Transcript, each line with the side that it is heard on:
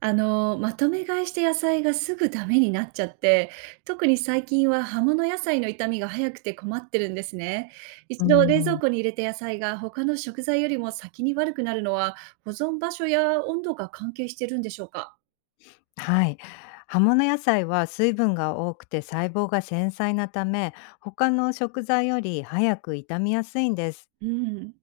right: まとめ買いして野菜がすぐダメになっちゃって、特に最近は葉物野菜の傷みが早くて困ってるんですね。
left: うー
right: 一度冷蔵
left: ん、
right: 庫に入れた野菜が他の食材よりも先に悪くなるのは、保存場所や温度が関係してるんでしょうか？
left: はい。葉物野菜は水分が多くて細胞が繊細なため、他の食材より早く傷みやすいんです。
right: うん。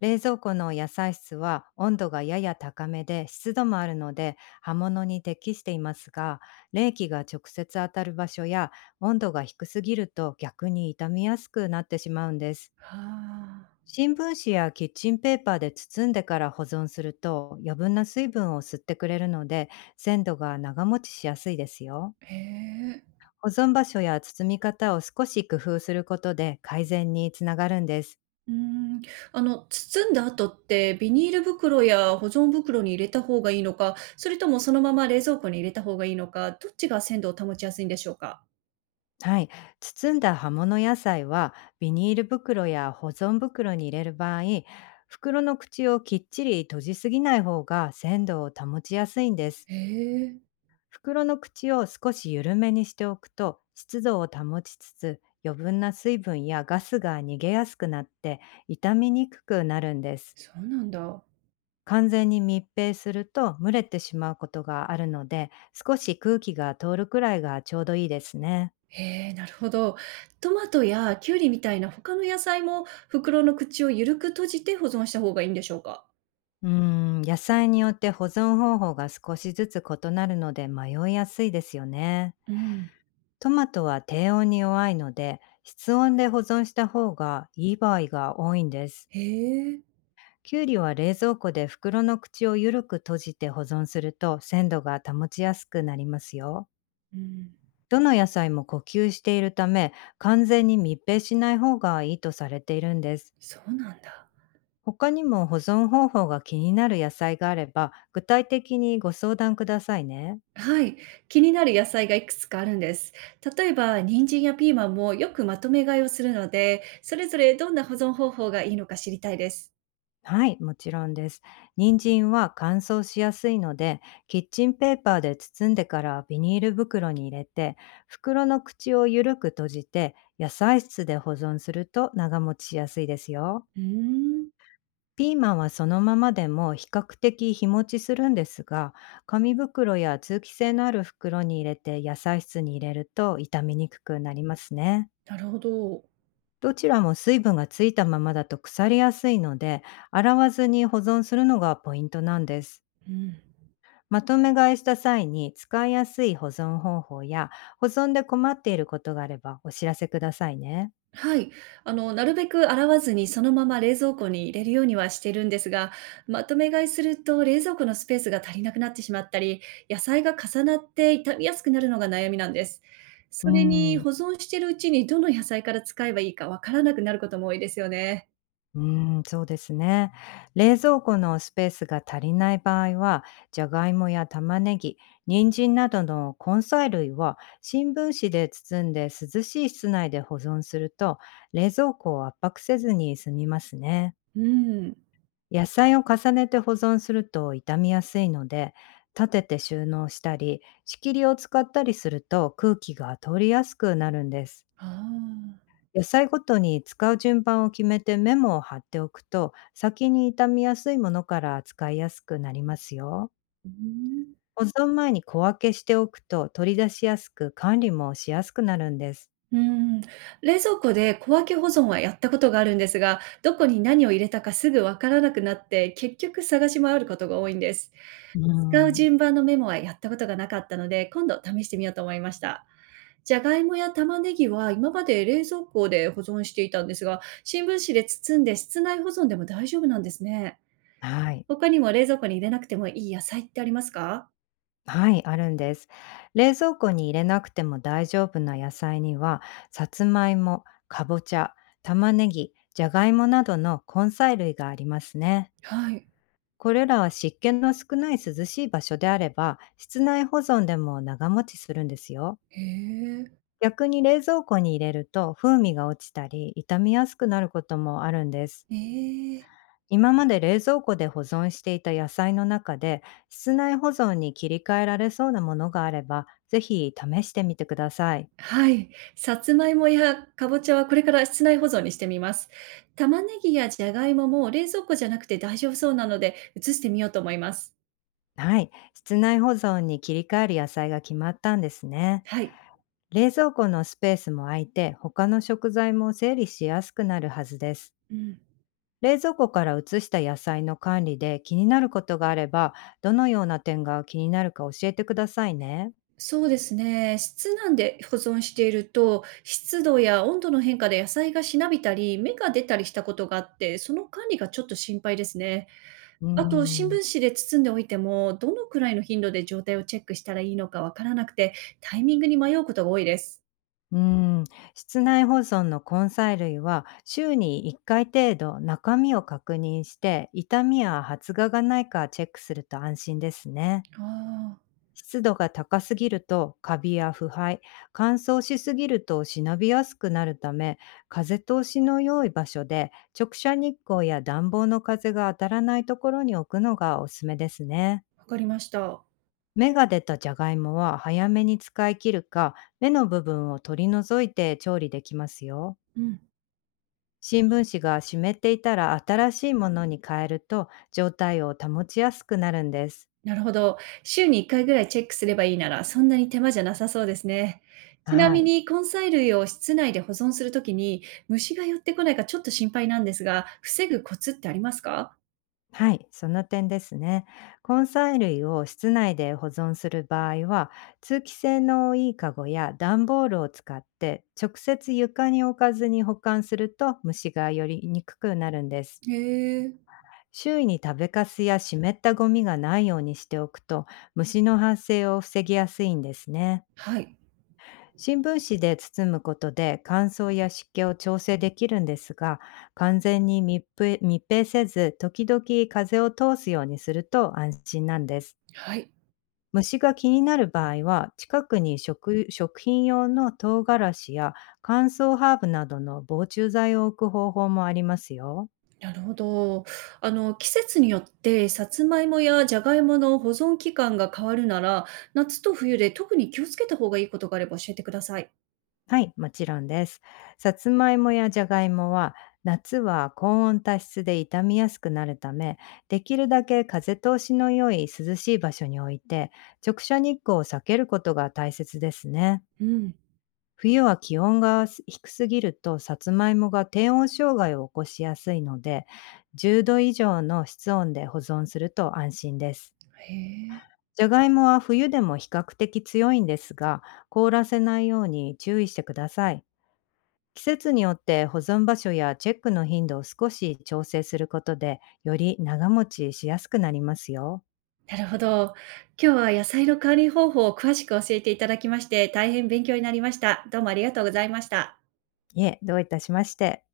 left: 冷蔵庫の野菜室は温度がやや高めで湿度もあるので葉物に適していますが、冷気が直接当たる場所や温度が低すぎると逆に傷みやすくなってしまうんです。
right: あ
left: 新聞紙やキッチンペーパーで包んでから保存すると余分な水分を吸ってくれるので鮮度が長持ちしやすいですよ。
right: あ、へえ。
left: 保存場所や包み方を少し工夫することで改善につながるんです。
right: うん。包んだ後ってビニール袋や保存袋に入れた方がいいのか、それともそのまま冷蔵庫に入れた方がいいのか、どっちが鮮度を保ちやすいんでしょうか？
left: はい。包んだ葉物野菜はビニール袋や保存袋に入れる場合、袋の口をきっちり閉じすぎない方が鮮度を保ちやすいんです。
right: へえ。
left: 袋の口を少し緩めにしておくと湿度を保ちつつ余分な水分やガスが逃げやすくなって傷みにくくなるんです。
right: そうなんだ。
left: 完全に密閉すると蒸れてしまうことがあるので少し空気が通るくらいがちょうどいいですね。
right: へえ、なるほど。トマトやキュウリみたいな他の野菜も袋の口を緩く閉じて保存した方がいいんでしょうか？
left: 野菜によって保存方法が少しずつ異なるので迷いやすいですよね。
right: うん。
left: トマトは低温に弱いので室温で保存した方がいい場合が多いんです。
right: へえ。
left: きゅうりは冷蔵庫で袋の口を緩く閉じて保存すると鮮度が保ちやすくなりますよ。
right: うん。
left: どの野菜も呼吸しているため完全に密閉しない方がいいとされているんです。
right: そうなんだ。
left: 他にも保存方法が気になる野菜があれば具体的にご相談くださいね。
right: はい。気になる野菜がいくつかあるんです。例えば、人参やピーマンもよくまとめ買いをするので、それぞれどんな保存方法がいいのか知りたいです。
left: はい、もちろんです。人参は乾燥しやすいので、キッチンペーパーで包んでからビニール袋に入れて、袋の口を緩く閉じて、野菜室で保存すると長持ちしやすいですよ。
right: うーん。
left: ピーマンはそのままでも比較的日持ちするんですが、紙袋や通気性のある袋に入れて野菜室に入れると傷みにくくなりますね。
right: なるほど。
left: どちらも水分がついたままだと腐りやすいので、洗わずに保存するのがポイントなんです。
right: うん。
left: まとめ買いした際に使いやすい保存方法や、保存で困っていることがあればお知らせくださいね。
right: はい。なるべく洗わずにそのまま冷蔵庫に入れるようにはしてるんですが、まとめ買いすると冷蔵庫のスペースが足りなくなってしまったり、野菜が重なって傷みやすくなるのが悩みなんです。
left: う
right: それに
left: ん、
right: 保存してるうちにどの野菜から使えばいいかわからなくなることも多いですよね。
left: うん、そうですね。冷蔵庫のスペースが足りない場合は、じゃがいもや玉ねぎ、人参などの根菜類は新聞紙で包んで涼しい室内で保存すると、冷蔵庫を圧迫せずに済みますね。
right: うん。
left: 野菜を重ねて保存すると傷みやすいので、立てて収納したり、仕切りを使ったりすると空気が通りやすくなるんです。
right: ああ。
left: 野菜ごとに使う順番を決めてメモを貼っておくと、先に傷みやすいものから使いやすくなりますよ。
right: うん。
left: 保存前に小分けしておくと取り出しやすく管理もしやすくなるんです。
right: うん。冷蔵庫で小分け保存はやったことがあるんですが、どこに何を入れたかすぐわからなくなって、結局探し回ることが多いんです。
left: うー
right: 使う順
left: ん。
right: 番のメモはやったことがなかったので、今度試してみようと思いました。じゃがいもや玉ねぎは今まで冷蔵庫で保存していたんですが、新聞紙で包んで室内保存でも大丈夫なんですね。
left: はい。
right: 他にも冷蔵庫に入れなくてもいい野菜ってありますか？
left: はい、あるんです。冷蔵庫に入れなくても大丈夫な野菜には、さつまいも、かぼちゃ、玉ねぎ、じゃがいもなどの根菜類がありますね。
right: はい。
left: これらは湿気の少ない涼しい場所であれば、室内保存でも長持ちするんですよ。
right: へえ。
left: 逆に冷蔵庫に入れると風味が落ちたり、傷みやすくなることもあるんです。
right: ええ。
left: 今まで冷蔵庫で保存していた野菜の中で、室内保存に切り替えられそうなものがあれば、ぜひ試してみてください。
right: はい。さつまいもやかぼちゃはこれから室内保存にしてみます。玉ねぎやじゃがいもも冷蔵庫じゃなくて大丈夫そうなので移してみようと思います。
left: はい、室内保存に切り替える野菜が決まったんですね。
right: はい。
left: 冷蔵庫のスペースも空いて、他の食材も整理しやすくなるはずです。
right: うん。
left: 冷蔵庫から移した野菜の管理で気になることがあれば、どのような点が気になるか教えてくださいね。
right: そうですね。室内で保存していると、湿度や温度の変化で野菜がしなびたり、芽が出たりしたことがあって、その管理がちょっと心配ですね。
left: うー
right: あと、新聞
left: ん。
right: 紙で包んでおいても、どのくらいの頻度で状態をチェックしたらいいのかわからなくて、タイミングに迷うことが多いです。
left: うーん、室内保存の根菜類は週に1回程度中身を確認して傷みや発芽がないかチェックすると安心ですね。
right: ああ、
left: 湿度が高すぎるとカビや腐敗、乾燥しすぎると忍びやすくなるため、風通しの良い場所で直射日光や暖房の風が当たらないところに置くのがおすすめですね。
right: わかりました。
left: 芽が出たじゃがいもは早めに使い切るか、芽の部分を取り除いて調理できますよ。
right: うん。
left: 新聞紙が湿っていたら新しいものに変えると状態を保ちやすくなるんです。
right: なるほど。週に1回ぐらいチェックすればいいなら、そんなに手間じゃなさそうですね。ちな
left: は
right: み
left: い。
right: に、根菜類を室内で保存するときに、虫が寄ってこないかちょっと心配なんですが、防ぐコツってありますか？
left: はい、その点ですね。根菜類を室内で保存する場合は、通気性のいいカゴや段ボールを使って直接床に置かずに保管すると虫が寄りにくくなるんです。
right: へえ。
left: 周囲に食べかすや湿ったゴミがないようにしておくと、虫の発生を防ぎやすいんですね。
right: はい。
left: 新聞紙で包むことで乾燥や湿気を調整できるんですが、完全に密閉せず、時々風を通すようにすると安心なんです。
right: はい。
left: 虫が気になる場合は、近くに食品用の唐辛子や乾燥ハーブなどの防虫剤を置く方法もありますよ。
right: なるほど。季節によって、さつまいもやじゃがいもの保存期間が変わるなら、夏と冬で特に気をつけた方がいいことがあれば教えてください。
left: はい、もちろんです。さつまいもやじゃがいもは、夏は高温多湿で傷みやすくなるため、できるだけ風通しの良い涼しい場所に置いて、直射日光を避けることが大切ですね。
right: うん。
left: 冬は気温が低すぎると、さつまいもが低温障害を起こしやすいので、10度以上の室温で保存すると安心です。
right: へえ。
left: じゃがいもは冬でも比較的強いんですが、凍らせないように注意してください。季節によって保存場所やチェックの頻度を少し調整することで、より長持ちしやすくなりますよ。
right: なるほど。今日は野菜の管理方法を詳しく教えていただきまして、大変勉強になりました。どうもありがとうございました。
left: いえ、どういたしまして。